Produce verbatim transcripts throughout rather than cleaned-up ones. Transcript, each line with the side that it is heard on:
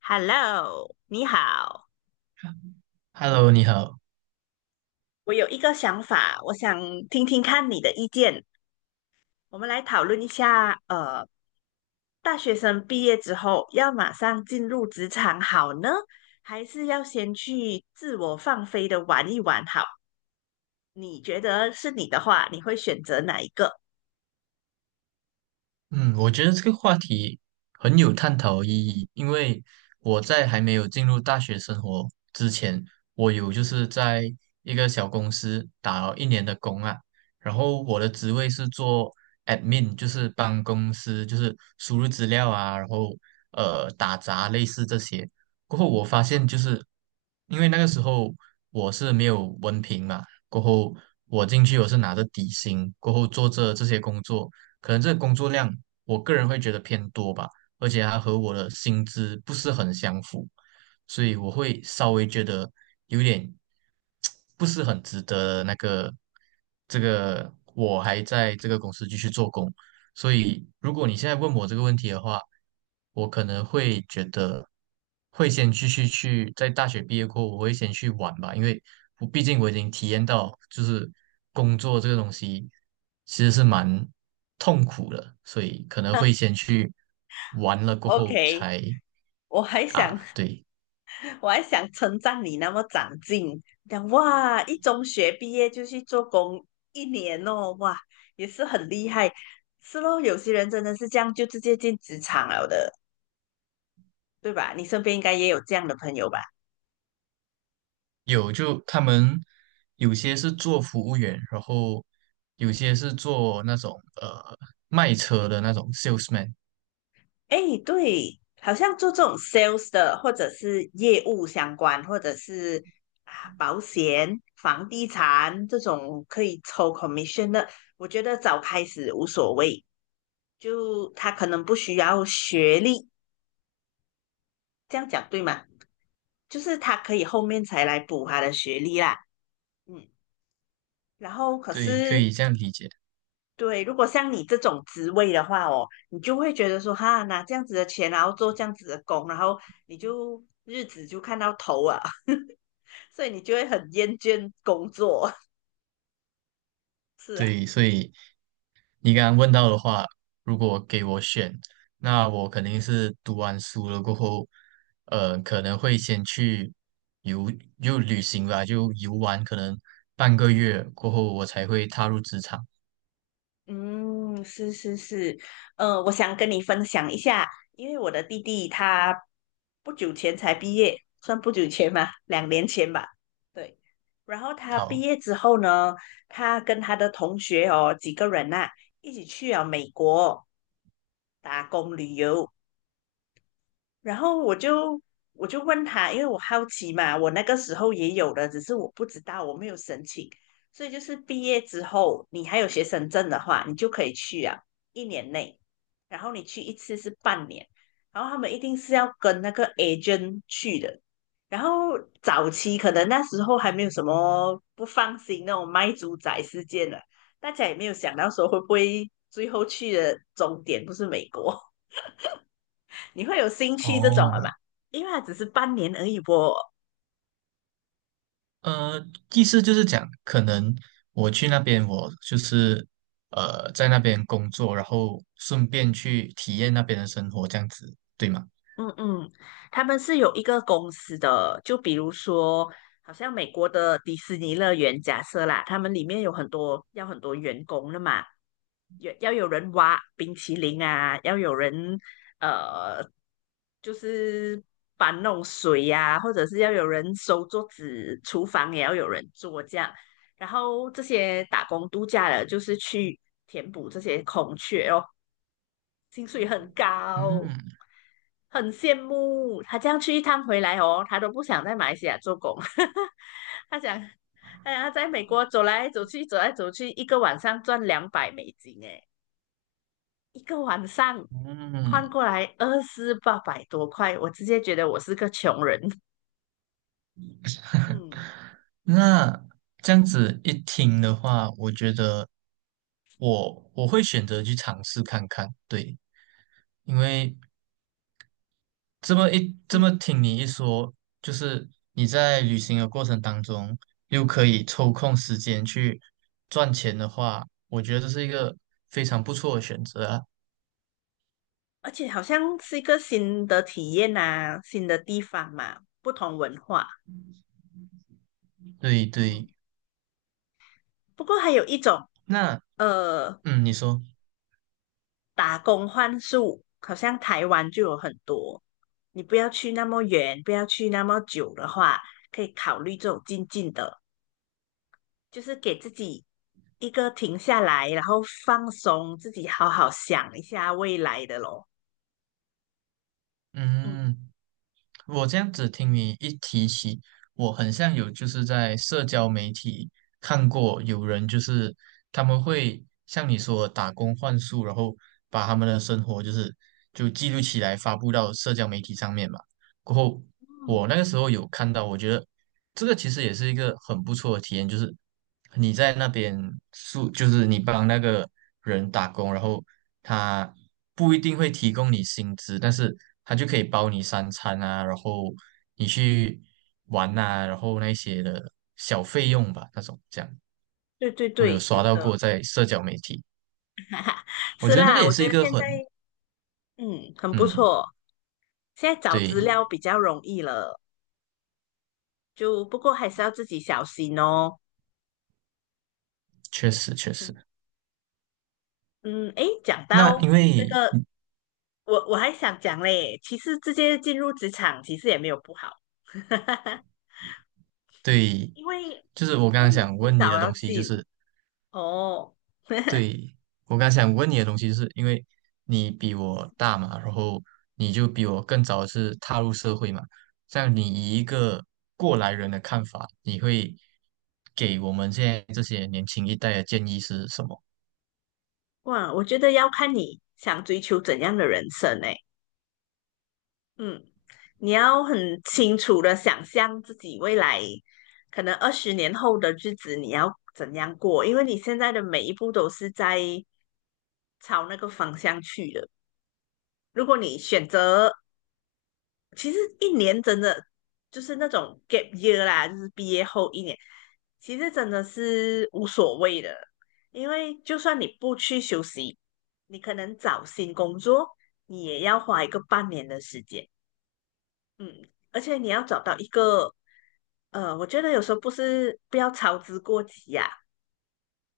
left: Hello，你好，
right: Hello，你好。
left: 我有一个想法，我想听听看你的意见。我们来讨论一下，呃，大学生毕业之后要马上进入职场好呢，还是要先去自我放飞的玩一玩好？你觉得是你的话，你会选择哪一个
right: 嗯，我觉得这个话题很有探讨意义，因为我在还没有进入大学生活之前，我有就是在一个小公司打了一年的工啊，然后我的职位是做 admin，就是帮公司就是输入资料啊，然后呃打杂类似这些。过后我发现就是因为那个时候我是没有文凭嘛，过后我进去我是拿着底薪，过后做着这些工作。可能这个工作量我个人会觉得偏多吧，而且它和我的薪资不是很相符，所以我会稍微觉得有点 不是很值得那个这个我还在这个公司继续做工，所以，如果你现在问我这个问题的话，我可能会觉得会先继续去，在大学毕业过后，我会先去玩吧，因为我毕竟我已经体验到，就是工作这个东西其实是蛮痛苦的，所以可能会先去玩了过后
left: ？OK，
right: 才
left: 我还想
right: 啊，对，
left: 我还想称赞你那么长进，讲哇，一中学毕业就去做工一年哦，哇，也是很厉害。是咯，有些人真的是这样，就直接进职场了的，对吧？你身边应该也有这样的朋友吧？
right: 有就他们有些是做服务员，然后有些是做那种呃卖车的那种 salesman。
left: 哎，对，好像做这种 sales 的，或者是业务相关，或者是啊保险、房地产这种可以抽 commission 的，我觉得早开始无所谓，就他可能不需要学历。这样讲对吗？就是他可以后面才来补他的学历啦，嗯，然后可
right: 对，可
left: 是
right: 以这样理解。
left: 对，如果像你这种职位的话哦，你就会觉得说哈，拿这样子的钱，然后做这样子的工，然后你就日子就看到头啊，所以你就会很厌倦工作，是啊。
right: 对，所以你刚刚问到的话，如果给我选，那我肯定是读完书了过后，呃，可能会先去游，就旅行吧，就游玩，可能半个月过后，我才会踏入职场。
left: 嗯，是是是，呃，我想跟你分享一下，因为我的弟弟他不久前才毕业，算不久前吧，两年前吧，对。然后他毕
right: 好，
left: 业之后呢，他跟他的同学哦几个人呐、一起去了美国打工旅游，然后我就我就问他，因为我好奇嘛，我那个时候也有的，只是我不知道，我没有申请。所以就是毕业之后，你还有学生证的话，你就可以去啊，一年内。然后你去一次是半年，然后他们一定是要跟那个 agent 去的。然后早期可能那时候还没有什么不放心那种卖猪仔事件了，大家也没有想到说会不会最后去的终点不是美国。你会有兴趣这种了
right: 哦，
left: 吧？因为它只是半年而已啵。
right: 呃，意思就是讲，可能我去那边，我就是呃，在那边工作，然后顺便去体验那边的生活，这样子，对吗？
left: 嗯嗯，他们是有一个公司的，就比如说，好像美国的迪士尼乐园，假设啦，他们里面有很多要很多员工的嘛，有要有人挖冰淇淋啊，要有人呃，就是搬弄水呀、或者是要有人收桌子，厨房也要有人做这样。然后这些打工度假的，就是去填补这些空缺，哦。薪水很高，
right: 嗯
left: 很羡慕。他这样去一趟回来哦，他都不想在马来西亚做工，他想，哎呀，他在美国走来走去，走来走去，一个晚上赚两百美金，哎，一个晚上换
right: 嗯，
left: 过来二四八百多块，我直接觉得我是个穷人，嗯
right: 那这样子一听的话，我觉得我我会选择去尝试看看，对，因为这么一这么
left: 嗯，
right: 听你一说，就是你在旅行的过程当中又可以抽空时间去赚钱的话，我觉得这是一个非常不错的选择啊。
left: 而且好像是一个新的体验呐、新的地方嘛，不同文化，
right: 对对，
left: 嗯，不过还有一种。
right: 那
left: 呃，
right: 嗯，你说，
left: 打工换宿，好像台湾就有很多。你不要去那么远，不要去那么久的话，可以考虑这种近近的，就是给自己一个停下来，然后放松自己，好好想一下未来的咯。嗯
right: 嗯。我这样子听你一提起，我很像有就是在社交媒体看过有人就是他们会像你说的打工换宿，然后把他们的生活就是就记录起来发布到社交媒体上面嘛。过后
left: 嗯，
right: 我那个时候有看到，我觉得这个其实也是一个很不错的体验，就是你在那边住，就是你帮那个人打工，然后他不一定会提供你薪资，但是他就可以包你三餐啊，然后你去玩啊，然后那些的小费用吧，那种这样，
left: 对对
right: 我有
left: 对，
right: 刷
left: 有
right: 到
left: 的
right: 过在社交媒体，我
left: 是
right: 觉得那个
left: 啦，
right: 也
left: 我
right: 是
left: 觉
right: 一
left: 得
right: 个
left: 现
right: 很，
left: 在嗯很不
right: 嗯，
left: 错，现在找资
right: 对，
left: 料比较容易了，就不过还是要自己小心哦。
right: 确实确实。
left: 嗯嗯，诶，讲
right: 那
left: 到
right: 因
left: 这
right: 为
left: 个我我还想讲嘞，其实直接进入职场其实也没有不好，
right: 对，
left: 因为因
right: 就是我刚刚
left: 为你
right: 想
left: 迟
right: 问你
left: 早
right: 的
left: 要
right: 东西，就
left: 进
right: 是
left: 哦。
right: 对，我刚想问你的东西，是因为你比我大嘛，然后你就比我更早是踏入社会嘛。像你以一个过来人的看法，你会给我们现在这些年轻一代的建议是什么？
left: 哇，我觉得要看你想追求怎样的人生诶。嗯，你要很清楚的想象自己未来可能二十年后的日子你要怎样过，因为你现在的每一步都是在朝那个方向去的。如果你选择其实一年真的就是那种 gap year 啦，就是毕业后一年，其实真的是无所谓的，因为就算你不去休息，你可能找新工作，你也要花一个半年的时间，嗯，而且你要找到一个，呃，我觉得有时候不是不要操之过急呀、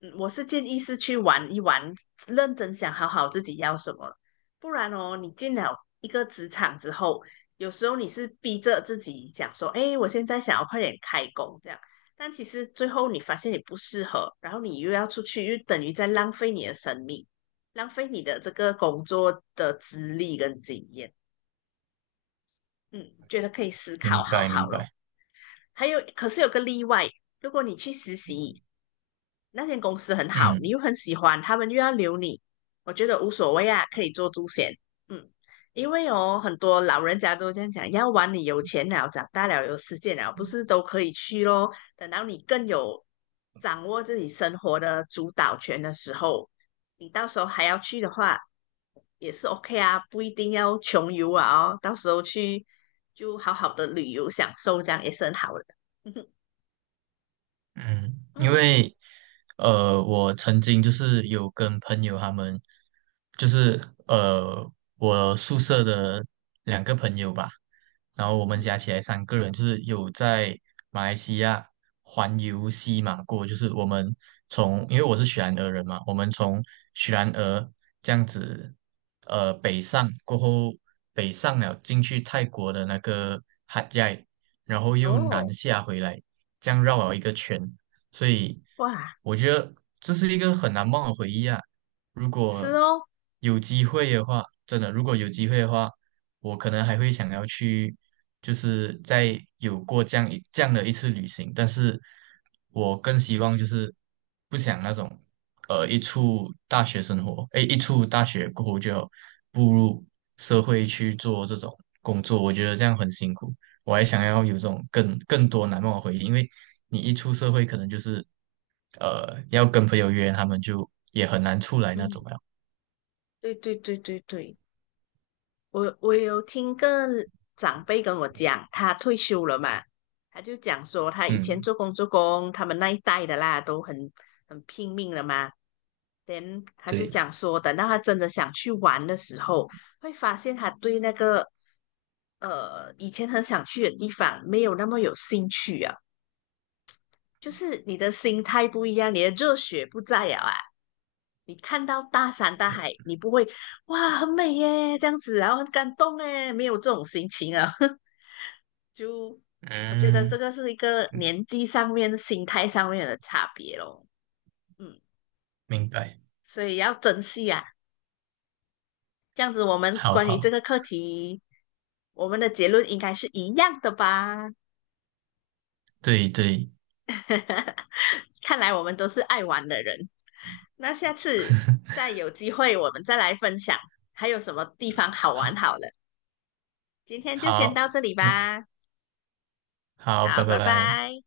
left: 嗯我是建议是去玩一玩，认真想好好自己要什么，不然哦，你进了一个职场之后，有时候你是逼着自己想说，哎，我现在想要快点开工这样，但其实最后你发现你不适合，然后你又要出去，又等于在浪费你的生命，浪费你的这个工作的资历跟经验。嗯，觉得可以思考
right: 明
left: 好
right: 白，
left: 好
right: 明
left: 咯。
right: 白。
left: 还有，可是有个例外，如果你去实习，那间公司很好，你
right: 嗯。
left: 又很喜欢，他们又要留你，我觉得无所谓啊，可以做猪险。嗯，因为哦，很多老人家都这样讲，要玩你有钱了，长大了有时间了，不是都可以去咯？等到你更有掌握自己生活的主导权的时候，你到时候还要去的话，也是 OK 啊，不一定要穷游啊哦，到时候去就好好的旅游享受，这样也是很好的。
right: 嗯，因
left: 嗯
right: 为呃，我曾经就是有跟朋友他们，就是呃，我宿舍的两个朋友吧，然后我们
left: 嗯，
right: 加起来三个人，就是有在马来西亚环游西马过，就是我们从，因为我是雪兰莪人嘛，我们从雪兰莪这样子呃北上过后，北上了进去泰国的那个海亚，然后又
left: 哦，
right: 南下回来，这样绕了一个圈。所以
left: 哇，
right: 我觉得这是一个很难忘的回忆啊。如
left: 是
right: 果
left: 哦。
right: 有机会的话，真的，如果有机会的话，我可能还会想要去，就是再有过这样一这样的一次旅行，但是我更希望就是不想那种，呃，一出大学生活，哎，一出大学过后就要步入社会去做这种工作，我觉得这样很辛苦。我还想要有这种更更多难忘的回忆，因为你一出社会，可能就是呃要跟朋友约，他们就也很难出来那种
left: 嗯，
right: 了。
left: 对对对对对，我我有听个长辈跟我讲，他退休了嘛，他就讲说他以前
right: 嗯，
left: 做工做工，他们那一代的啦都很很拼命了嘛等他就
right: 对，
left: 讲说，等到他真的想去玩的时候，会发现他对那个呃以前很想去的地方没有那么有兴趣啊。就是你的心态不一样，你的热血不在了啊。你看到大山大海，你不会哇很美耶这样子，然后很感动耶，没有这种心情啊。就我觉得这
right: 嗯，
left: 个是一个年纪上面、心态上面的差别咯。嗯，
right: 明白，
left: 所以要珍惜啊。这样子，我们
right: 好
left: 关于这
right: 好，
left: 个课题，我们的结论应该是一样的吧？
right: 对对，
left: 哈哈，看来我们都是爱玩的人。那下次再有机会，我们再来分享还有什么地方好玩
right: 好，
left: 好了。今天就先
right: 好，
left: 到这里
right: 那
left: 吧，
right: 好，
left: 好，
right: 拜拜
left: 拜
right: 拜。
left: 拜。